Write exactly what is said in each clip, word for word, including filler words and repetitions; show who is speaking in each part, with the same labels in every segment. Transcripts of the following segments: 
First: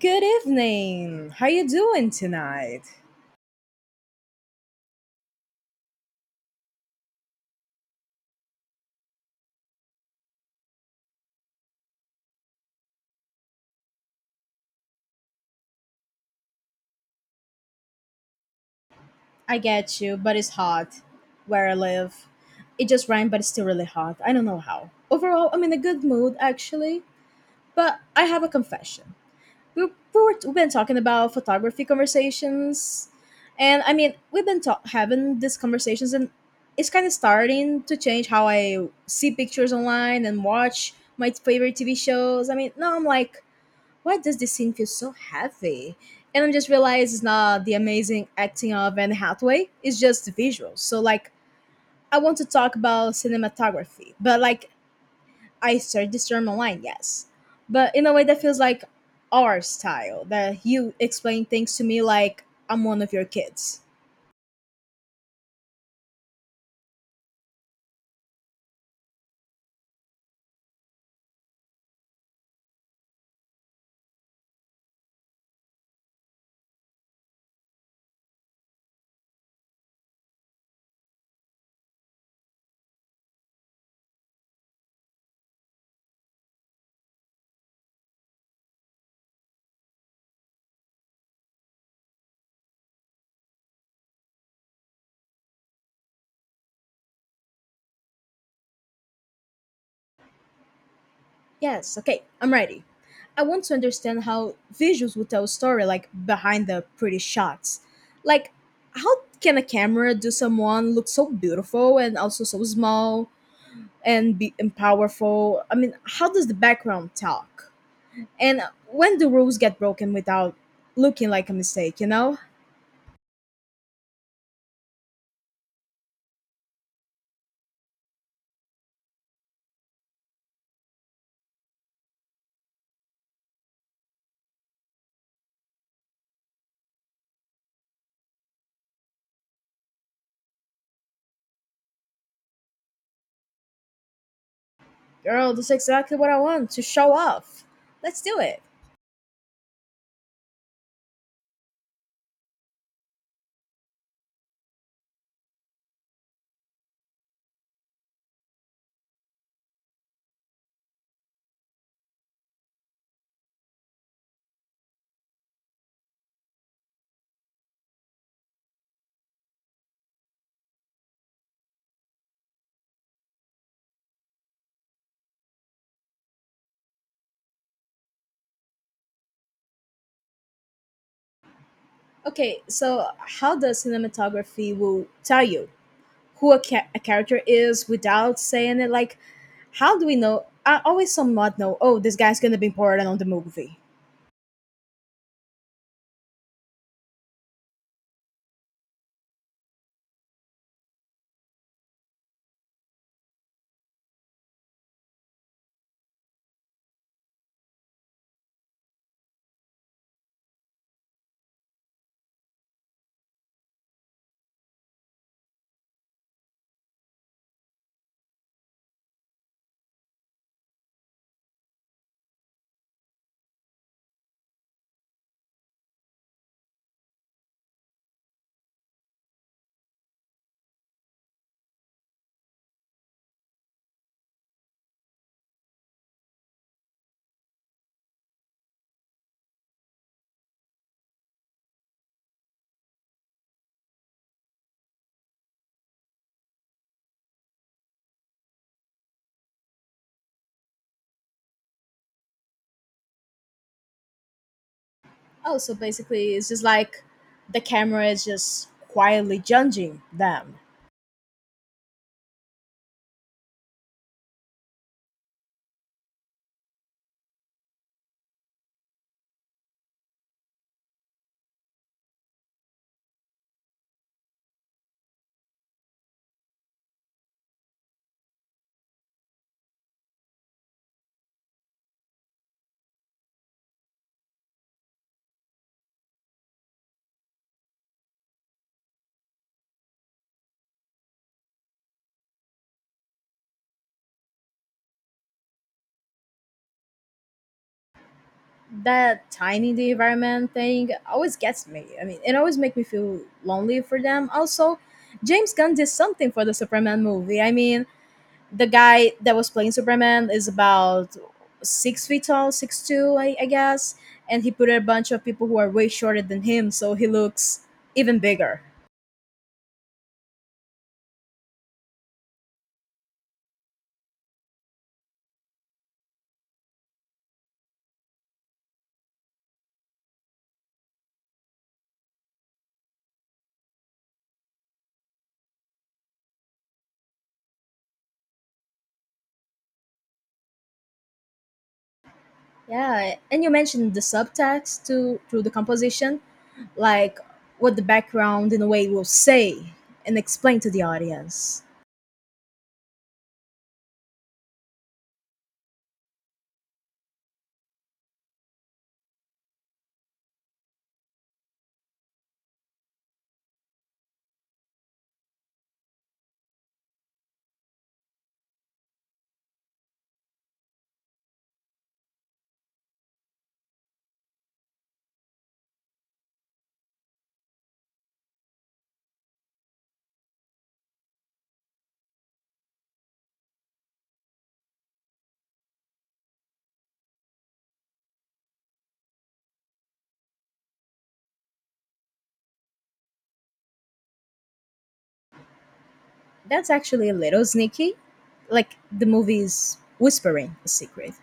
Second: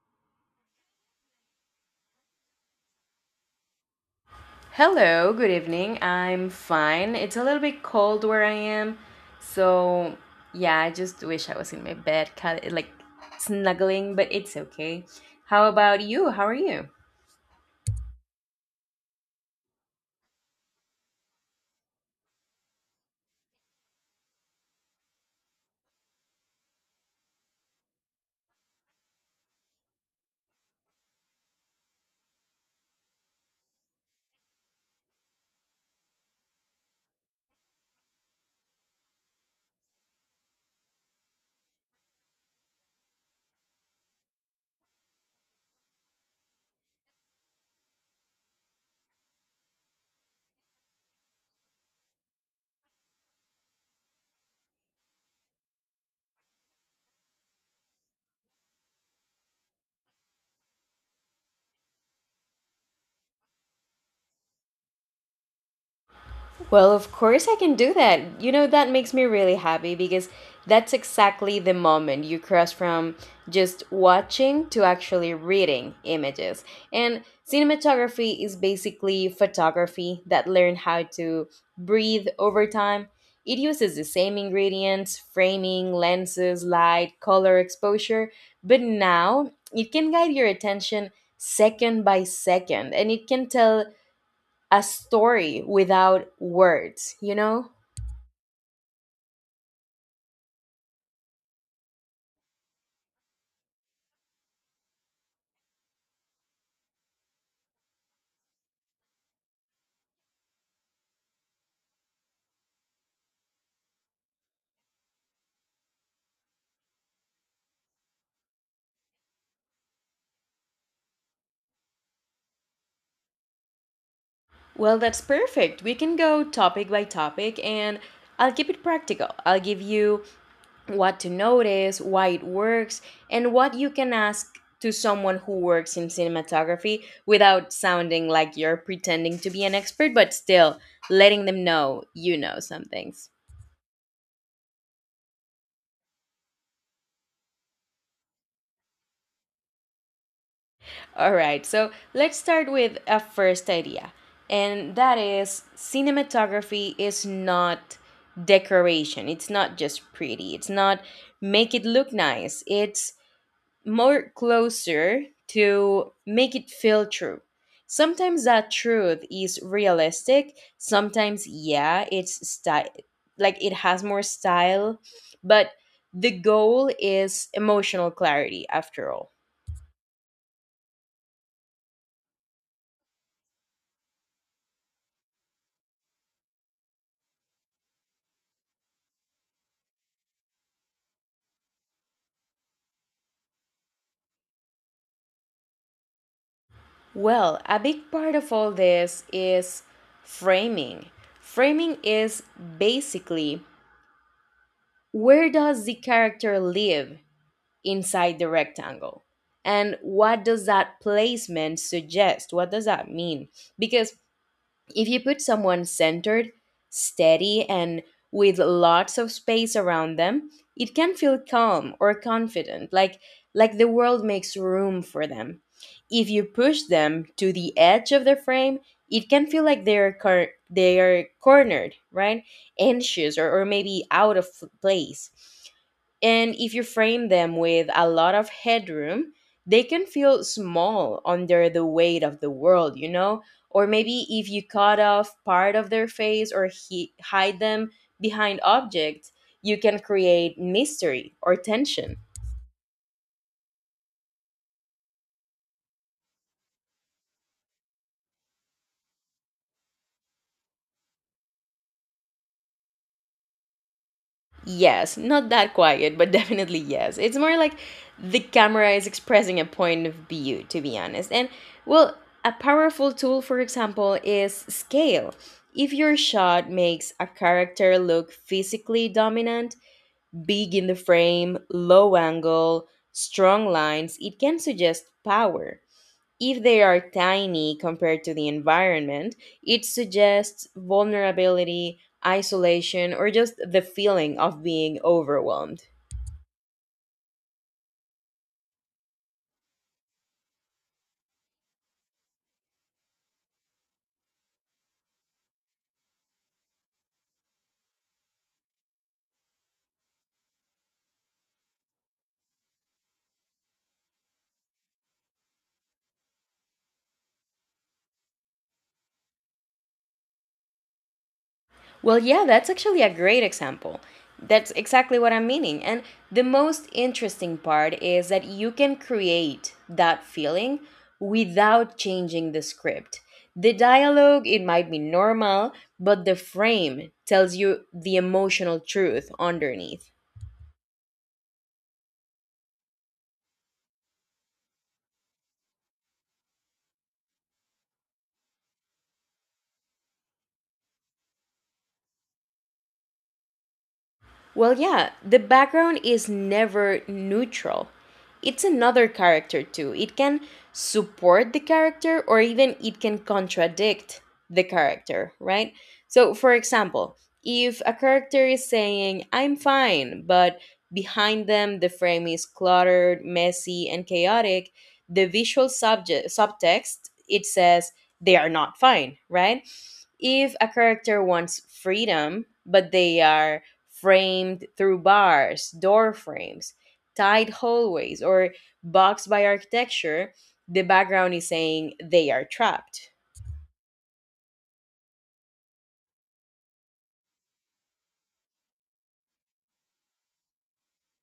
Speaker 1: Good evening. How you doing tonight?
Speaker 2: Hello, good evening. I'm fine. It's a little bit cold where I am. So, yeah, I just wish I was in my bed, kind like snuggling, but it's okay. How about you? How are you?
Speaker 1: I get you, but it's hot where I live. It just rained, but it's still really hot. I don't know how. Overall, I'm in a good mood actually, but I have a confession. We we were, we've been talking about photography conversations, and I mean, we've been ta- having these conversations, and it's kind of starting to change how I see pictures online and watch my favorite T V shows. I mean, now I'm like, why does this scene feel so heavy? And I just realized it's not the amazing acting of Anne Hathaway, it's just the visuals. So, like, I want to talk about cinematography, but like, I searched this term online, yes. But in a way that feels like our style, that you explain things to me like I'm one of your kids.
Speaker 2: Well, of course I can do that. You know, that makes me really happy because that's exactly the moment you cross from just watching to actually reading images. And cinematography is basically photography that learned how to breathe over time. It uses the same ingredients framing, lenses, light, color, exposure, but now it can guide your attention second by second and it can tell a story without words, you know?
Speaker 1: Yes, okay, I'm ready. I want to understand how visuals would tell a story, like behind the pretty shots. Like, how can a camera do someone look so beautiful and also so small and be and powerful? I mean, how does the background talk? And when do rules get broken without looking like a mistake? You know,
Speaker 2: Well, that's perfect. We can go topic by topic and I'll keep it practical. I'll give you what to notice, why it works, and what you can ask to someone who works in cinematography without sounding like you're pretending to be an expert, but still letting them know you know some things.
Speaker 1: girl, that's exactly what I want to show off. Let's do it.
Speaker 2: All right, so let's start with a first idea, and that is cinematography is not decoration. It's not just pretty, it's not make it look nice, it's more closer to make it feel true. Sometimes that truth is realistic, sometimes, yeah, it's style, like it has more style, but the goal is emotional clarity after all.
Speaker 1: Okay, so how does cinematography will tell you who a, ca- a character is without saying it. Like, how do we know? I always somewhat know. Oh, this guy's gonna be important on the movie.
Speaker 2: Well, a big part of all this is framing. Framing is basically where does the character live inside the rectangle? And what does that placement suggest? What does that mean? Because if you put someone centered, steady, and with lots of space around them, it can feel calm or confident, like like the world makes room for them. If you push them to the edge of the frame, it can feel like they're cor- they are cornered, right? Anxious or, or maybe out of place. And if you frame them with a lot of headroom, they can feel small under the weight of the world, you know? Or maybe if you cut off part of their face or he- hide them behind objects, you can create mystery or tension.
Speaker 1: Oh, so basically, it's just like the camera is just quietly judging them.
Speaker 2: Yes, not that quiet, but definitely yes. It's more like the camera is expressing a point of view, to be honest. And, well, a powerful tool, for example, is scale. If your shot makes a character look physically dominant, big in the frame, low angle, strong lines, it can suggest power. If they are tiny compared to the environment, it suggests vulnerability, isolation, or just the feeling of being overwhelmed.
Speaker 1: That tiny the environment thing always gets me. I mean, it always makes me feel lonely for them. Also, James Gunn did something for the Superman movie. I mean, the guy that was playing Superman is about six feet tall, six two, I, I guess, and he put a bunch of people who are way shorter than him, so he looks even bigger.
Speaker 2: Well, yeah, that's actually a great example. That's exactly what I'm meaning. And the most interesting part is that you can create that feeling without changing the script. The dialogue, it might be normal, but the frame tells you the emotional truth underneath.
Speaker 1: Yeah, and you mentioned the subtext to to the composition, like what the background in a way will say and explain to the audience.
Speaker 2: Well, yeah, the background is never neutral. It's another character too. It can support the character or even it can contradict the character, right? So, for example, if a character is saying, "I'm fine," but behind them the frame is cluttered, messy, and chaotic, the visual subject, subtext, it says, they are not fine, right? If a character wants freedom, but they are framed through bars, door frames, tight hallways, or boxed by architecture, the background is saying they are trapped.
Speaker 1: That's actually a little sneaky, like the movie's whispering a secret.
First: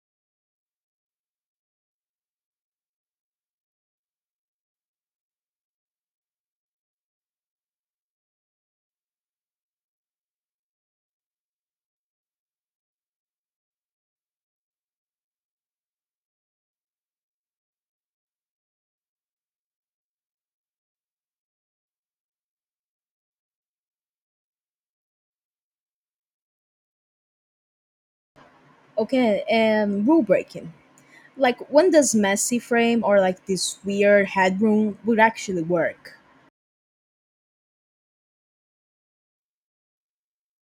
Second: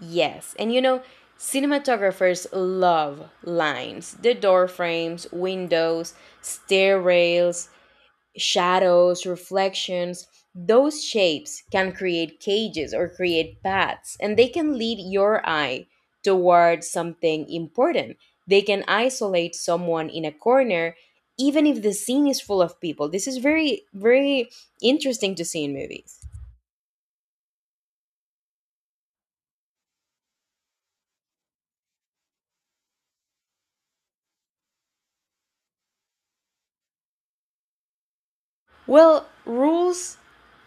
Speaker 2: Yes, and you know, cinematographers love lines the door frames, windows, stair rails, shadows, reflections, those shapes can create cages or create paths, and they can lead your eye towards something important. They can isolate someone in a corner, even if the scene is full of people. This is very, very interesting to see in movies.
Speaker 1: Okay, and rule breaking. Like, when does messy frame or like this weird headroom would actually work?
Speaker 2: Well, rules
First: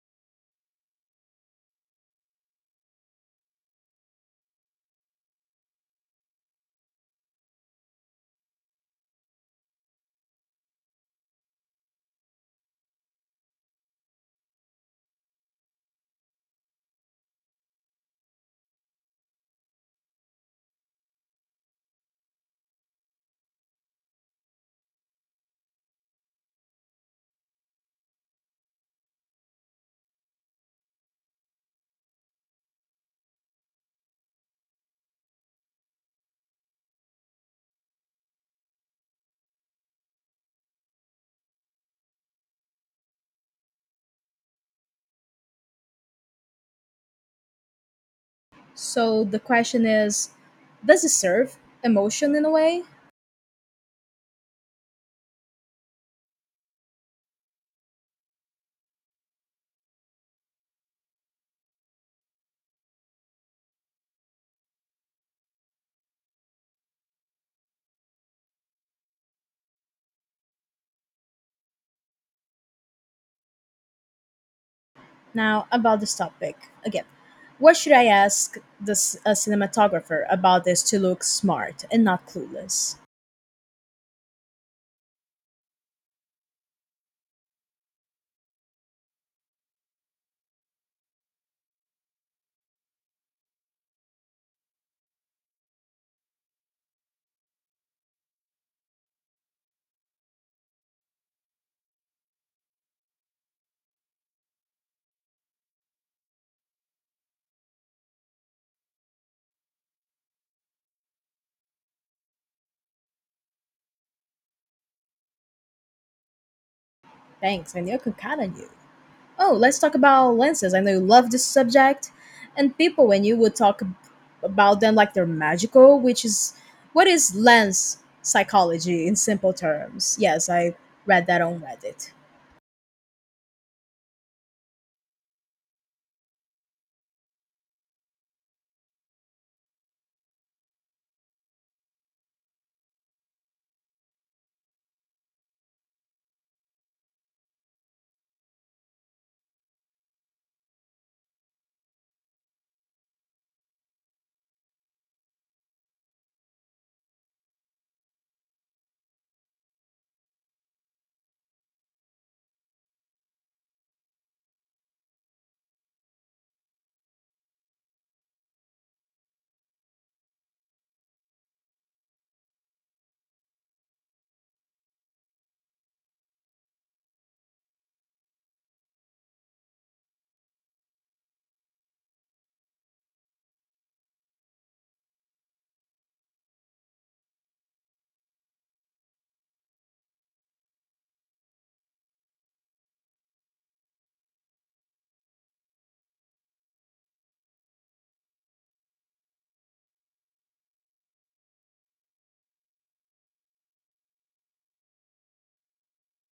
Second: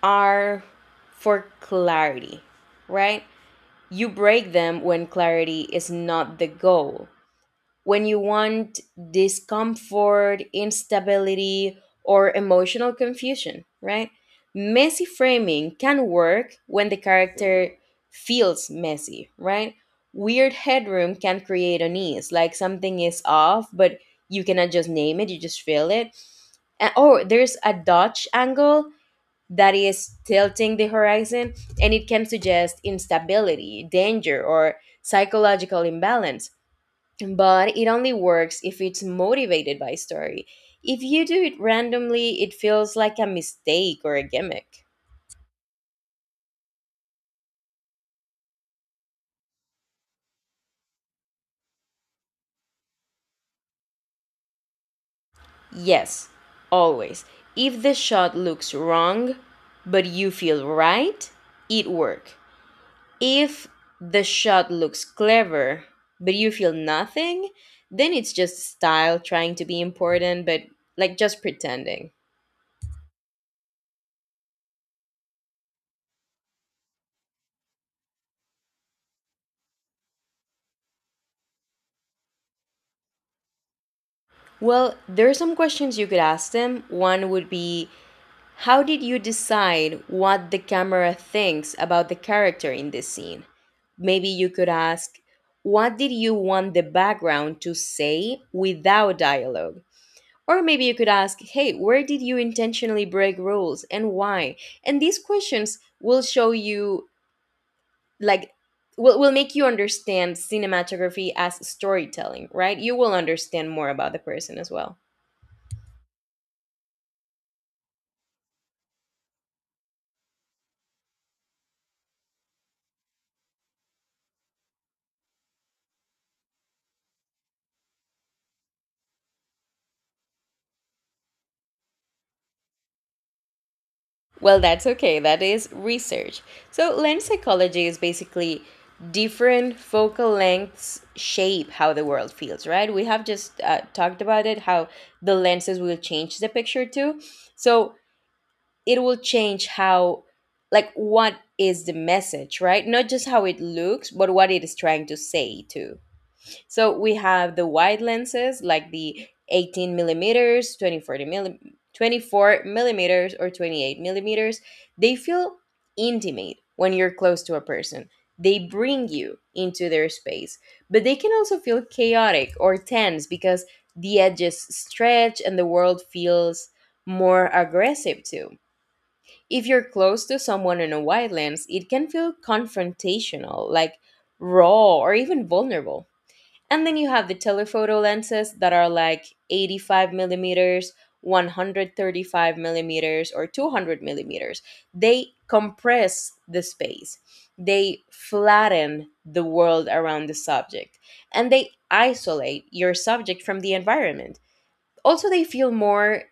Speaker 2: are for clarity, right? You break them when clarity is not the goal. When you want discomfort, instability, or emotional confusion, right? Messy framing can work when the character feels messy, right? Weird headroom can create unease, like something is off, but you cannot just name it, you just feel it. And, oh, there's a Dutch angle that is tilting the horizon, and it can suggest instability, danger, or psychological imbalance but it only works if it's motivated by story. If you do it randomly, it feels like a mistake or a gimmick.
Speaker 1: So the question is, does it serve emotion in a way?
Speaker 2: Yes, always. If the shot looks wrong, but you feel right, it work. If the shot looks clever, but you feel nothing, then it's just style trying to be important, but like just pretending.
Speaker 1: Now about this topic again. What should I ask this a cinematographer about this to look smart and not clueless?
Speaker 2: Well, there are some questions you could ask them. One would be how did you decide what the camera thinks about the character in this scene? Maybe you could ask, what did you want the background to say without dialogue? Or maybe you could ask, hey, where did you intentionally break rules and why? And these questions will show you, like, will, will make you understand cinematography as storytelling, right? You will understand more about the person as well.
Speaker 1: Thanks, and you can count on you. Oh, let's talk about lenses. I know you love this subject. And people, when you would talk ab- about them like they're magical, which is what is lens psychology in simple terms? Yes, I read that on Reddit.
Speaker 2: Well, that's okay. That is research. So, lens psychology is basically different focal lengths shape how the world feels, right? We have just uh, talked about it, how the lenses will change the picture too. So, it will change how, like, what is the message, right? Not just how it looks, but what it is trying to say too. So we have the wide lenses like the eighteen millimeters, twenty-four milli- twenty-four millimeters, or twenty-eight millimeters. They feel intimate when you're close to a person. They bring you into their space, but they can also feel chaotic or tense because the edges stretch and the world feels more aggressive too. If you're close to someone in a wide lens, it can feel confrontational, like raw or even vulnerable. And then you have the telephoto lenses that are like eighty-five millimeters, one hundred thirty-five millimeters, or two hundred millimeters. They compress the space, they flatten the world around the subject, and they isolate your subject from the environment. Also, they feel more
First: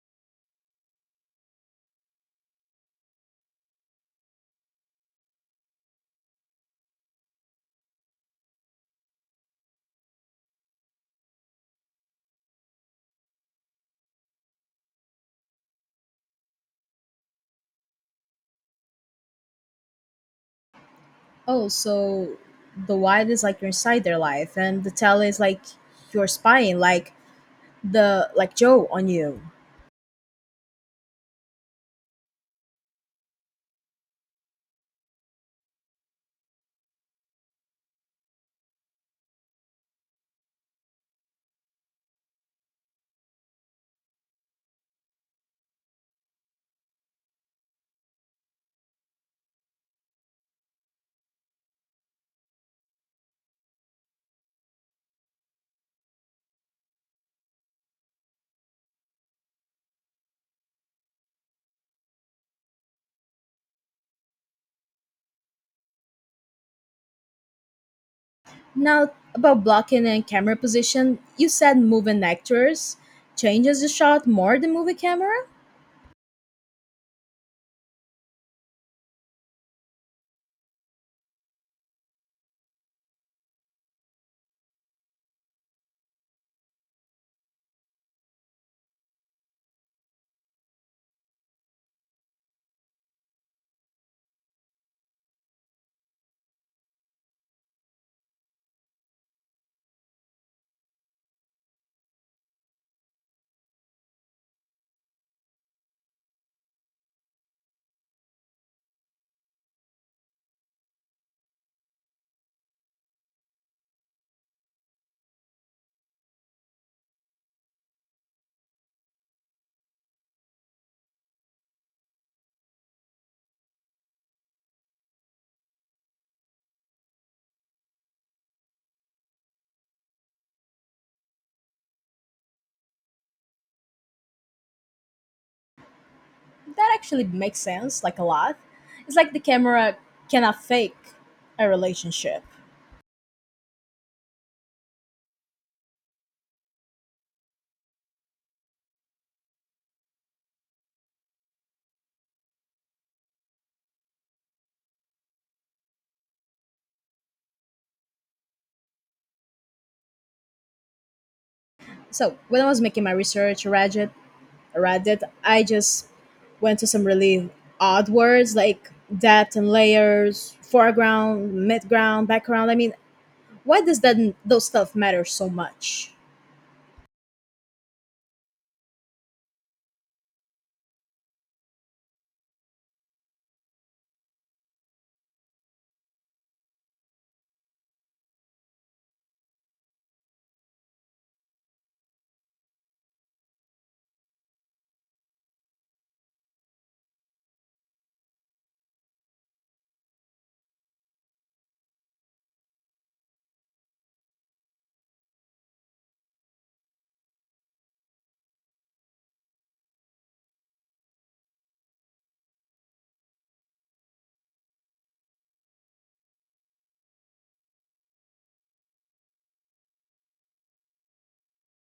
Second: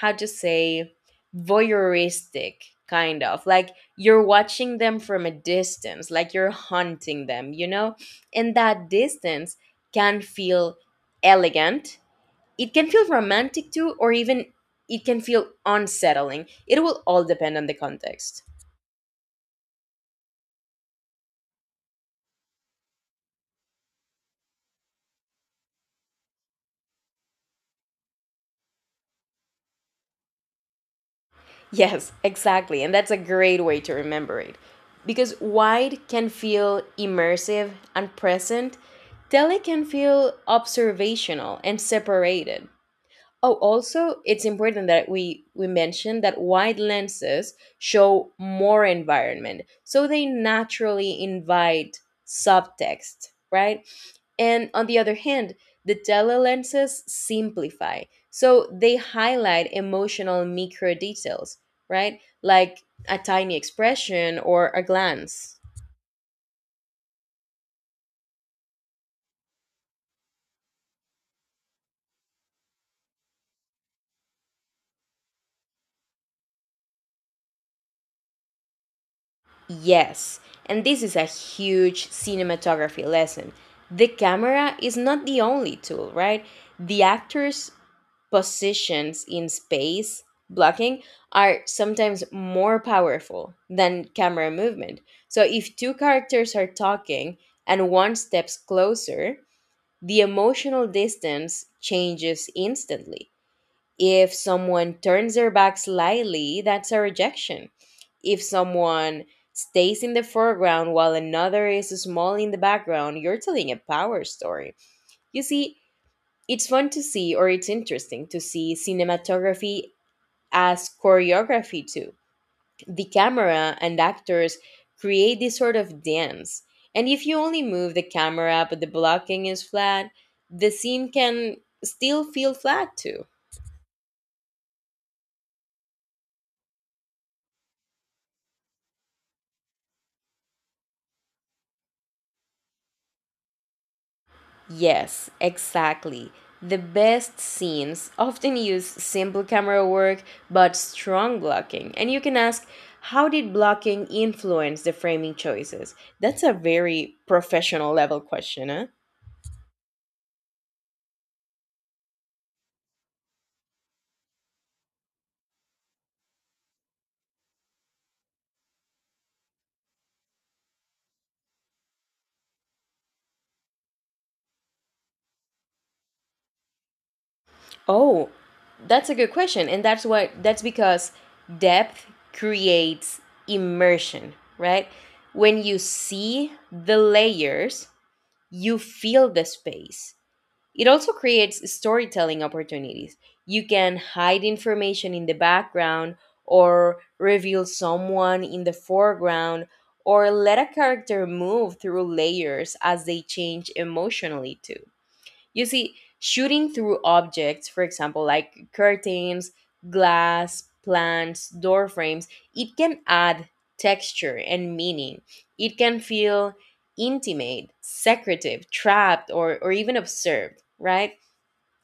Speaker 2: how to say voyeuristic kind of like you're watching them from a distance like you're hunting them you know and that distance can feel elegant it can feel romantic too or even it can feel unsettling it will all depend on the context.
Speaker 1: Oh, so the wide is like you're inside their life, and the tell is like you're spying, like the like Joe on you.
Speaker 2: Yes exactly and that's a great way to remember it because wide can feel immersive and present tele can feel observational and separated. Oh, also, it's important that we we mention that wide lenses show more environment, so they naturally invite subtext, right? And on the other hand, the telelenses simplify, so they highlight emotional micro details, right? Like a tiny expression or a glance.
Speaker 1: Now about blocking and camera position, you said moving actors changes the shot more than movie camera.
Speaker 2: Yes, and this is a huge cinematography lesson. The camera is not the only tool, right? The actor's positions in space blocking are sometimes more powerful than camera movement. So if two characters are talking and one steps closer, the emotional distance changes instantly. If someone turns their back slightly, that's a rejection. If someone stays in the foreground while another is small in the background, you're telling a power story. You see, it's fun to see, or it's interesting to see cinematography as choreography too. The camera and actors create this sort of dance. And if you only move the camera but the blocking is flat, the scene can still feel flat too.
Speaker 1: That actually makes sense, like a lot. It's like the camera cannot fake a relationship.
Speaker 2: Yes, exactly. The best scenes often use simple camera work but strong blocking. And you can ask, how did blocking influence the framing choices? That's a very professional level question, huh?
Speaker 1: So when I was making my research, Reddit, Reddit, I just went to some really odd words like depth and layers, foreground, midground, background. I mean, why does that those stuff matter so much?
Speaker 2: Oh, that's a good question. And that's why That's because depth creates immersion, right? When you see the layers, you feel the space. It also creates storytelling opportunities. You can hide information in the background, or reveal someone in the foreground, or let a character move through layers as they change emotionally, too. You see, shooting through objects, for example, like curtains, glass, plants, door frames, it can add texture and meaning. It can feel intimate, secretive, trapped, or, or even observed, right?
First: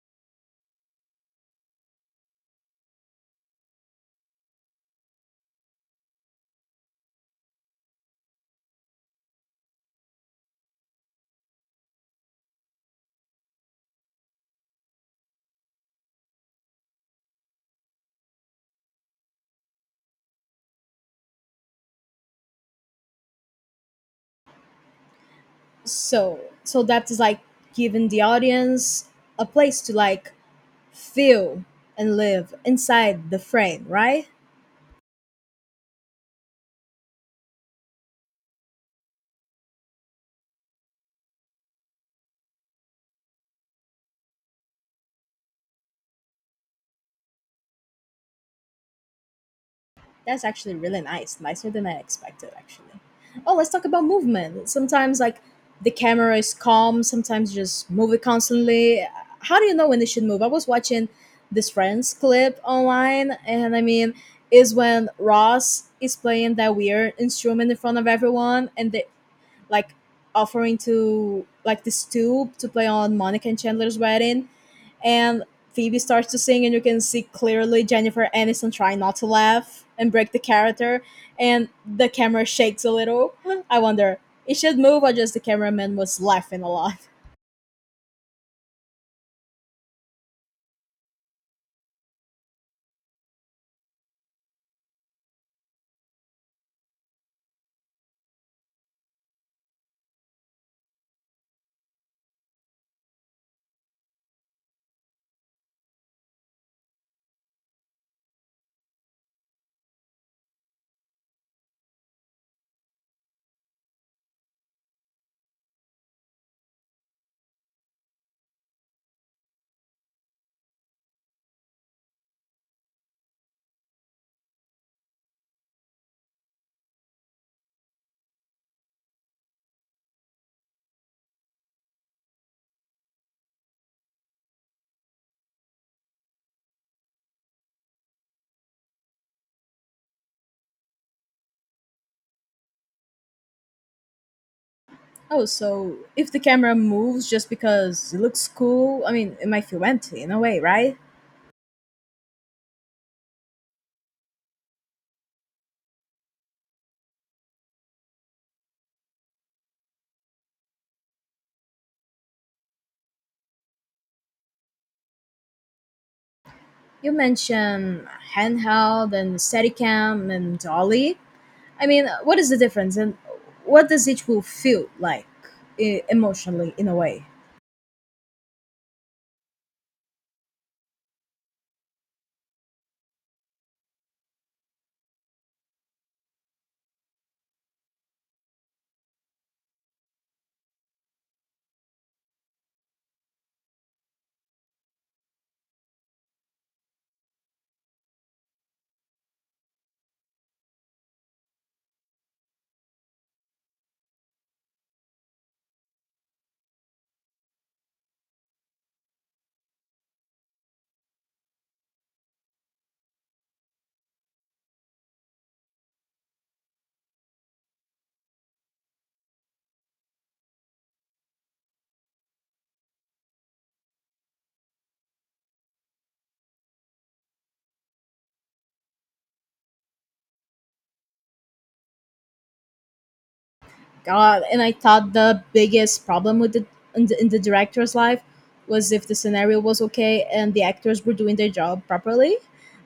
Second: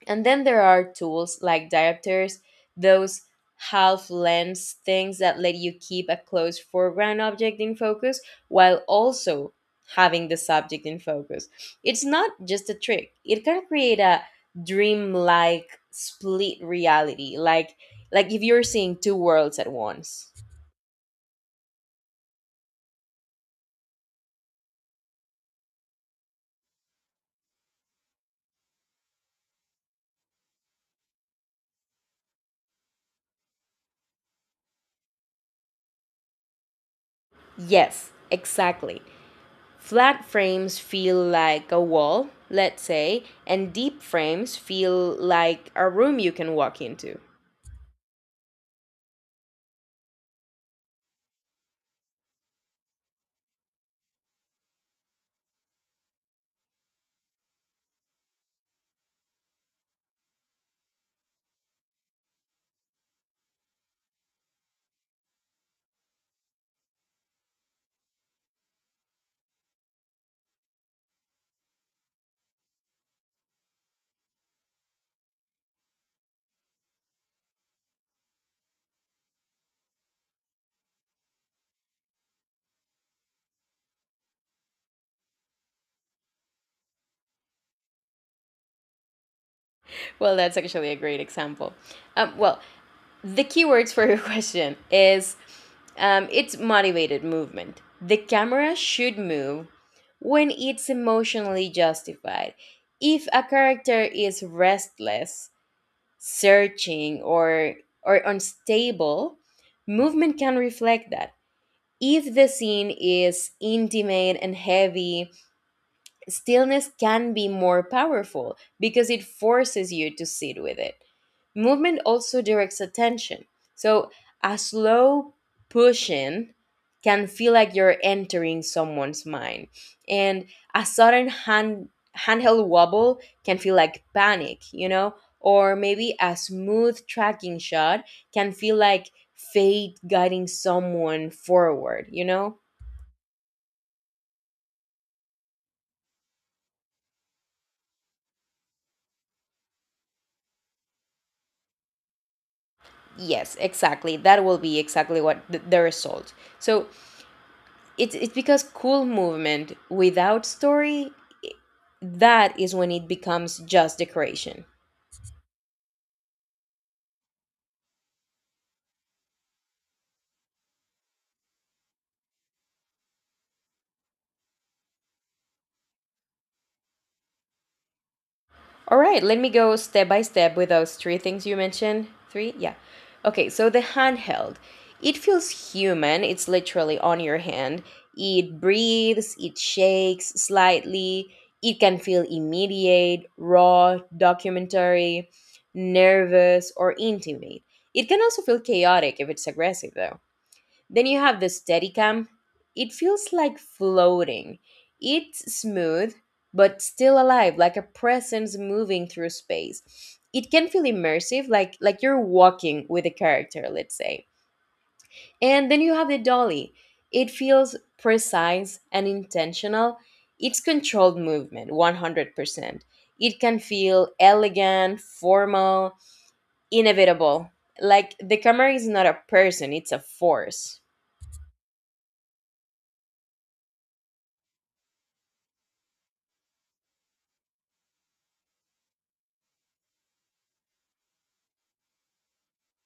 Speaker 2: And then there are tools like diopters, those half lens things that let you keep a close foreground object in focus while also having the subject in focus. It's not just a trick. It can create a dreamlike split reality, like like if you're seeing two worlds at once.
Speaker 1: So so depth is like giving the audience a place to like feel and live inside the frame, right?
Speaker 2: Yes, exactly. Flat frames feel like a wall, let's say, and deep frames feel like a room you can walk into.
Speaker 1: That's actually really nice, nicer than I expected, actually. Oh, let's talk about movement. Sometimes, like, the camera is calm, sometimes you just move it constantly. How do you know when it should move? I was watching this Friends clip online, and I mean, is when Ross is playing that weird instrument in front of everyone, and they like offering to like this stoop to play on Monica and Chandler's wedding, and Phoebe starts to sing, and you can see clearly Jennifer Aniston trying not to laugh and break the character, and the camera shakes a little. I wonder it should move or just the cameraman was laughing a lot.
Speaker 2: Well, that's actually a great example. Um, well, the keywords for your question is um, it's motivated movement. The camera should move when it's emotionally justified. If a character is restless, searching, or or unstable, movement can reflect that. If the scene is intimate and heavy, stillness can be more powerful because it forces you to sit with it. Movement also directs attention. So a slow push in can feel like you're entering someone's mind. And a sudden hand handheld wobble can feel like panic, you know? Or maybe a smooth tracking shot can feel like fate guiding someone forward, you know?
Speaker 1: Oh, so if the camera moves just because it looks cool, I mean, it might feel empty in a way, right?
Speaker 2: Yes, exactly. That will be exactly what the, the result. So it's it's because cool movement without story, i- that is when it becomes just decoration.
Speaker 1: You mentioned handheld and Steadicam and Dolly. I mean, what is the difference, and what does each will feel like e- emotionally, in a way?
Speaker 2: All right, let me go step by step with those three things you mentioned. Three? Yeah. Okay, so the handheld. It feels human, it's literally on your hand. It breathes, it shakes slightly, it can feel immediate, raw, documentary, nervous, or intimate. It can also feel chaotic if it's aggressive, though. Then you have the Steadicam. It feels like floating. It's smooth, but still alive, like a presence moving through space. It can feel immersive, like like you're walking with a character, let's say. And then you have the dolly. It feels precise and intentional. It's controlled movement, one hundred percent. It can feel elegant, formal, inevitable. Like the camera is not a person, it's a force.
Speaker 1: God, and I thought the biggest problem with the in, the in the director's life was if the scenario was okay and the actors were doing their job properly.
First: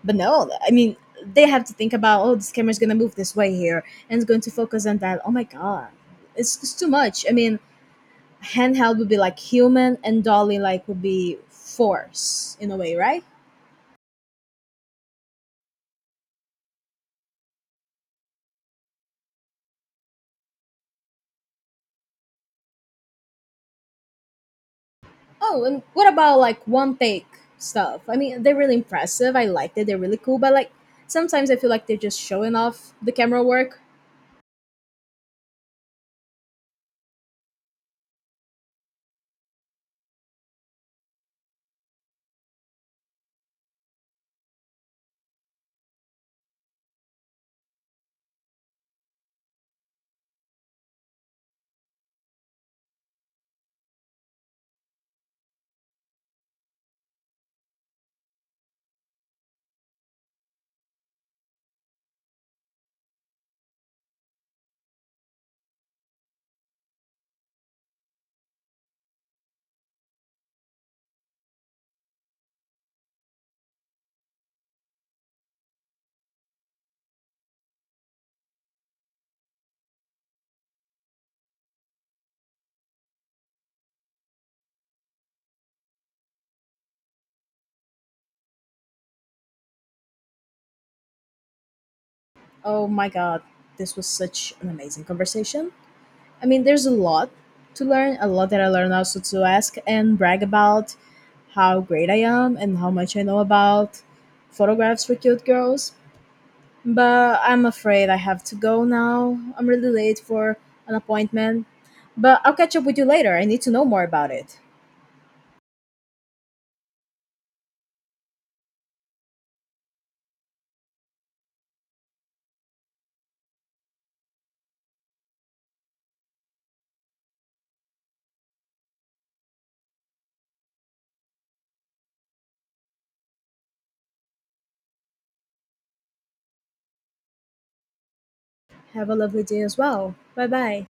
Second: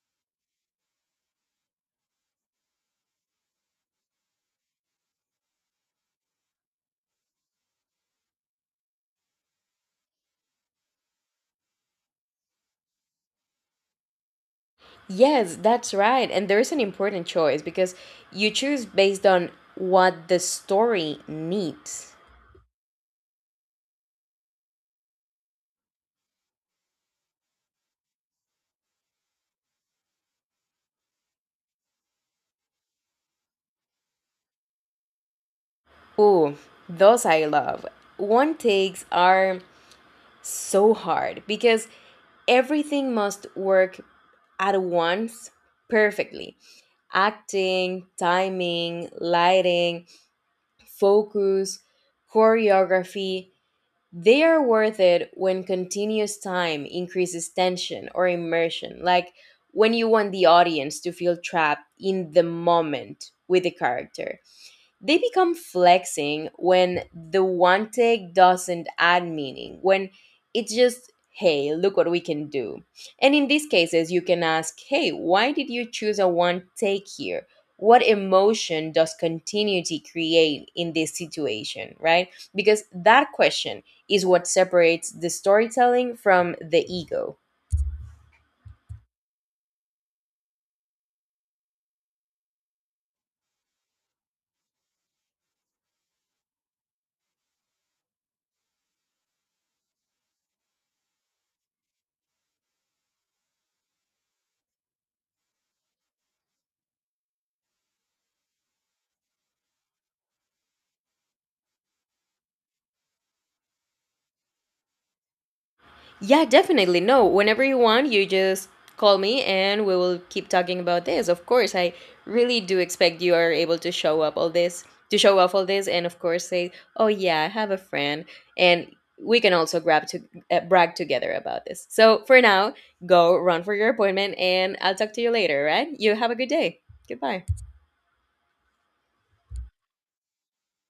Speaker 1: But no, I mean, they have to think about oh, this camera's gonna move this way here and it's going to focus on that. Oh my god, it's, it's too much. I mean, handheld would be like human, and dolly like would be force in a way, right?
Speaker 2: Yes, that's right. And there's an important choice because you choose based on what the story needs.
Speaker 1: Oh, and what about like one take stuff? I mean, they're really impressive. I liked it. They're really cool. But like sometimes I feel like they're just showing off the camera work.
Speaker 2: Ooh, those I love. One takes are so hard because everything must work at once perfectly acting, timing, lighting, focus, choreography. They are worth it when continuous time increases tension or immersion, like when you want the audience to feel trapped in the moment with the character. They become flexing when the one take doesn't add meaning, when it's just, hey, look what we can do. And in these cases, you can ask, hey, why did you choose a one take here? What emotion does continuity create in this situation, right? Because that question is what separates the storytelling from the ego.
Speaker 1: Oh my god, this was such an amazing conversation. I mean, there's a lot to learn, a lot that I learned also to ask and brag about how great I am and how much I know about photographs for cute girls. But I'm afraid I have to go now. I'm really late for an appointment. But I'll catch up with you later. I need to know more about it.
Speaker 2: Yeah, definitely. No, whenever you want, you just call me and we will keep talking about this. Of course, I really do expect you are able to show up all this, to show off all this, and of course say, "Oh yeah, I have a friend," and we can also grab to uh, brag together about this. So for now, go run for your appointment, and I'll talk to you later. Right? You have a good day. Goodbye.
Speaker 1: Have a lovely day as well. Bye bye.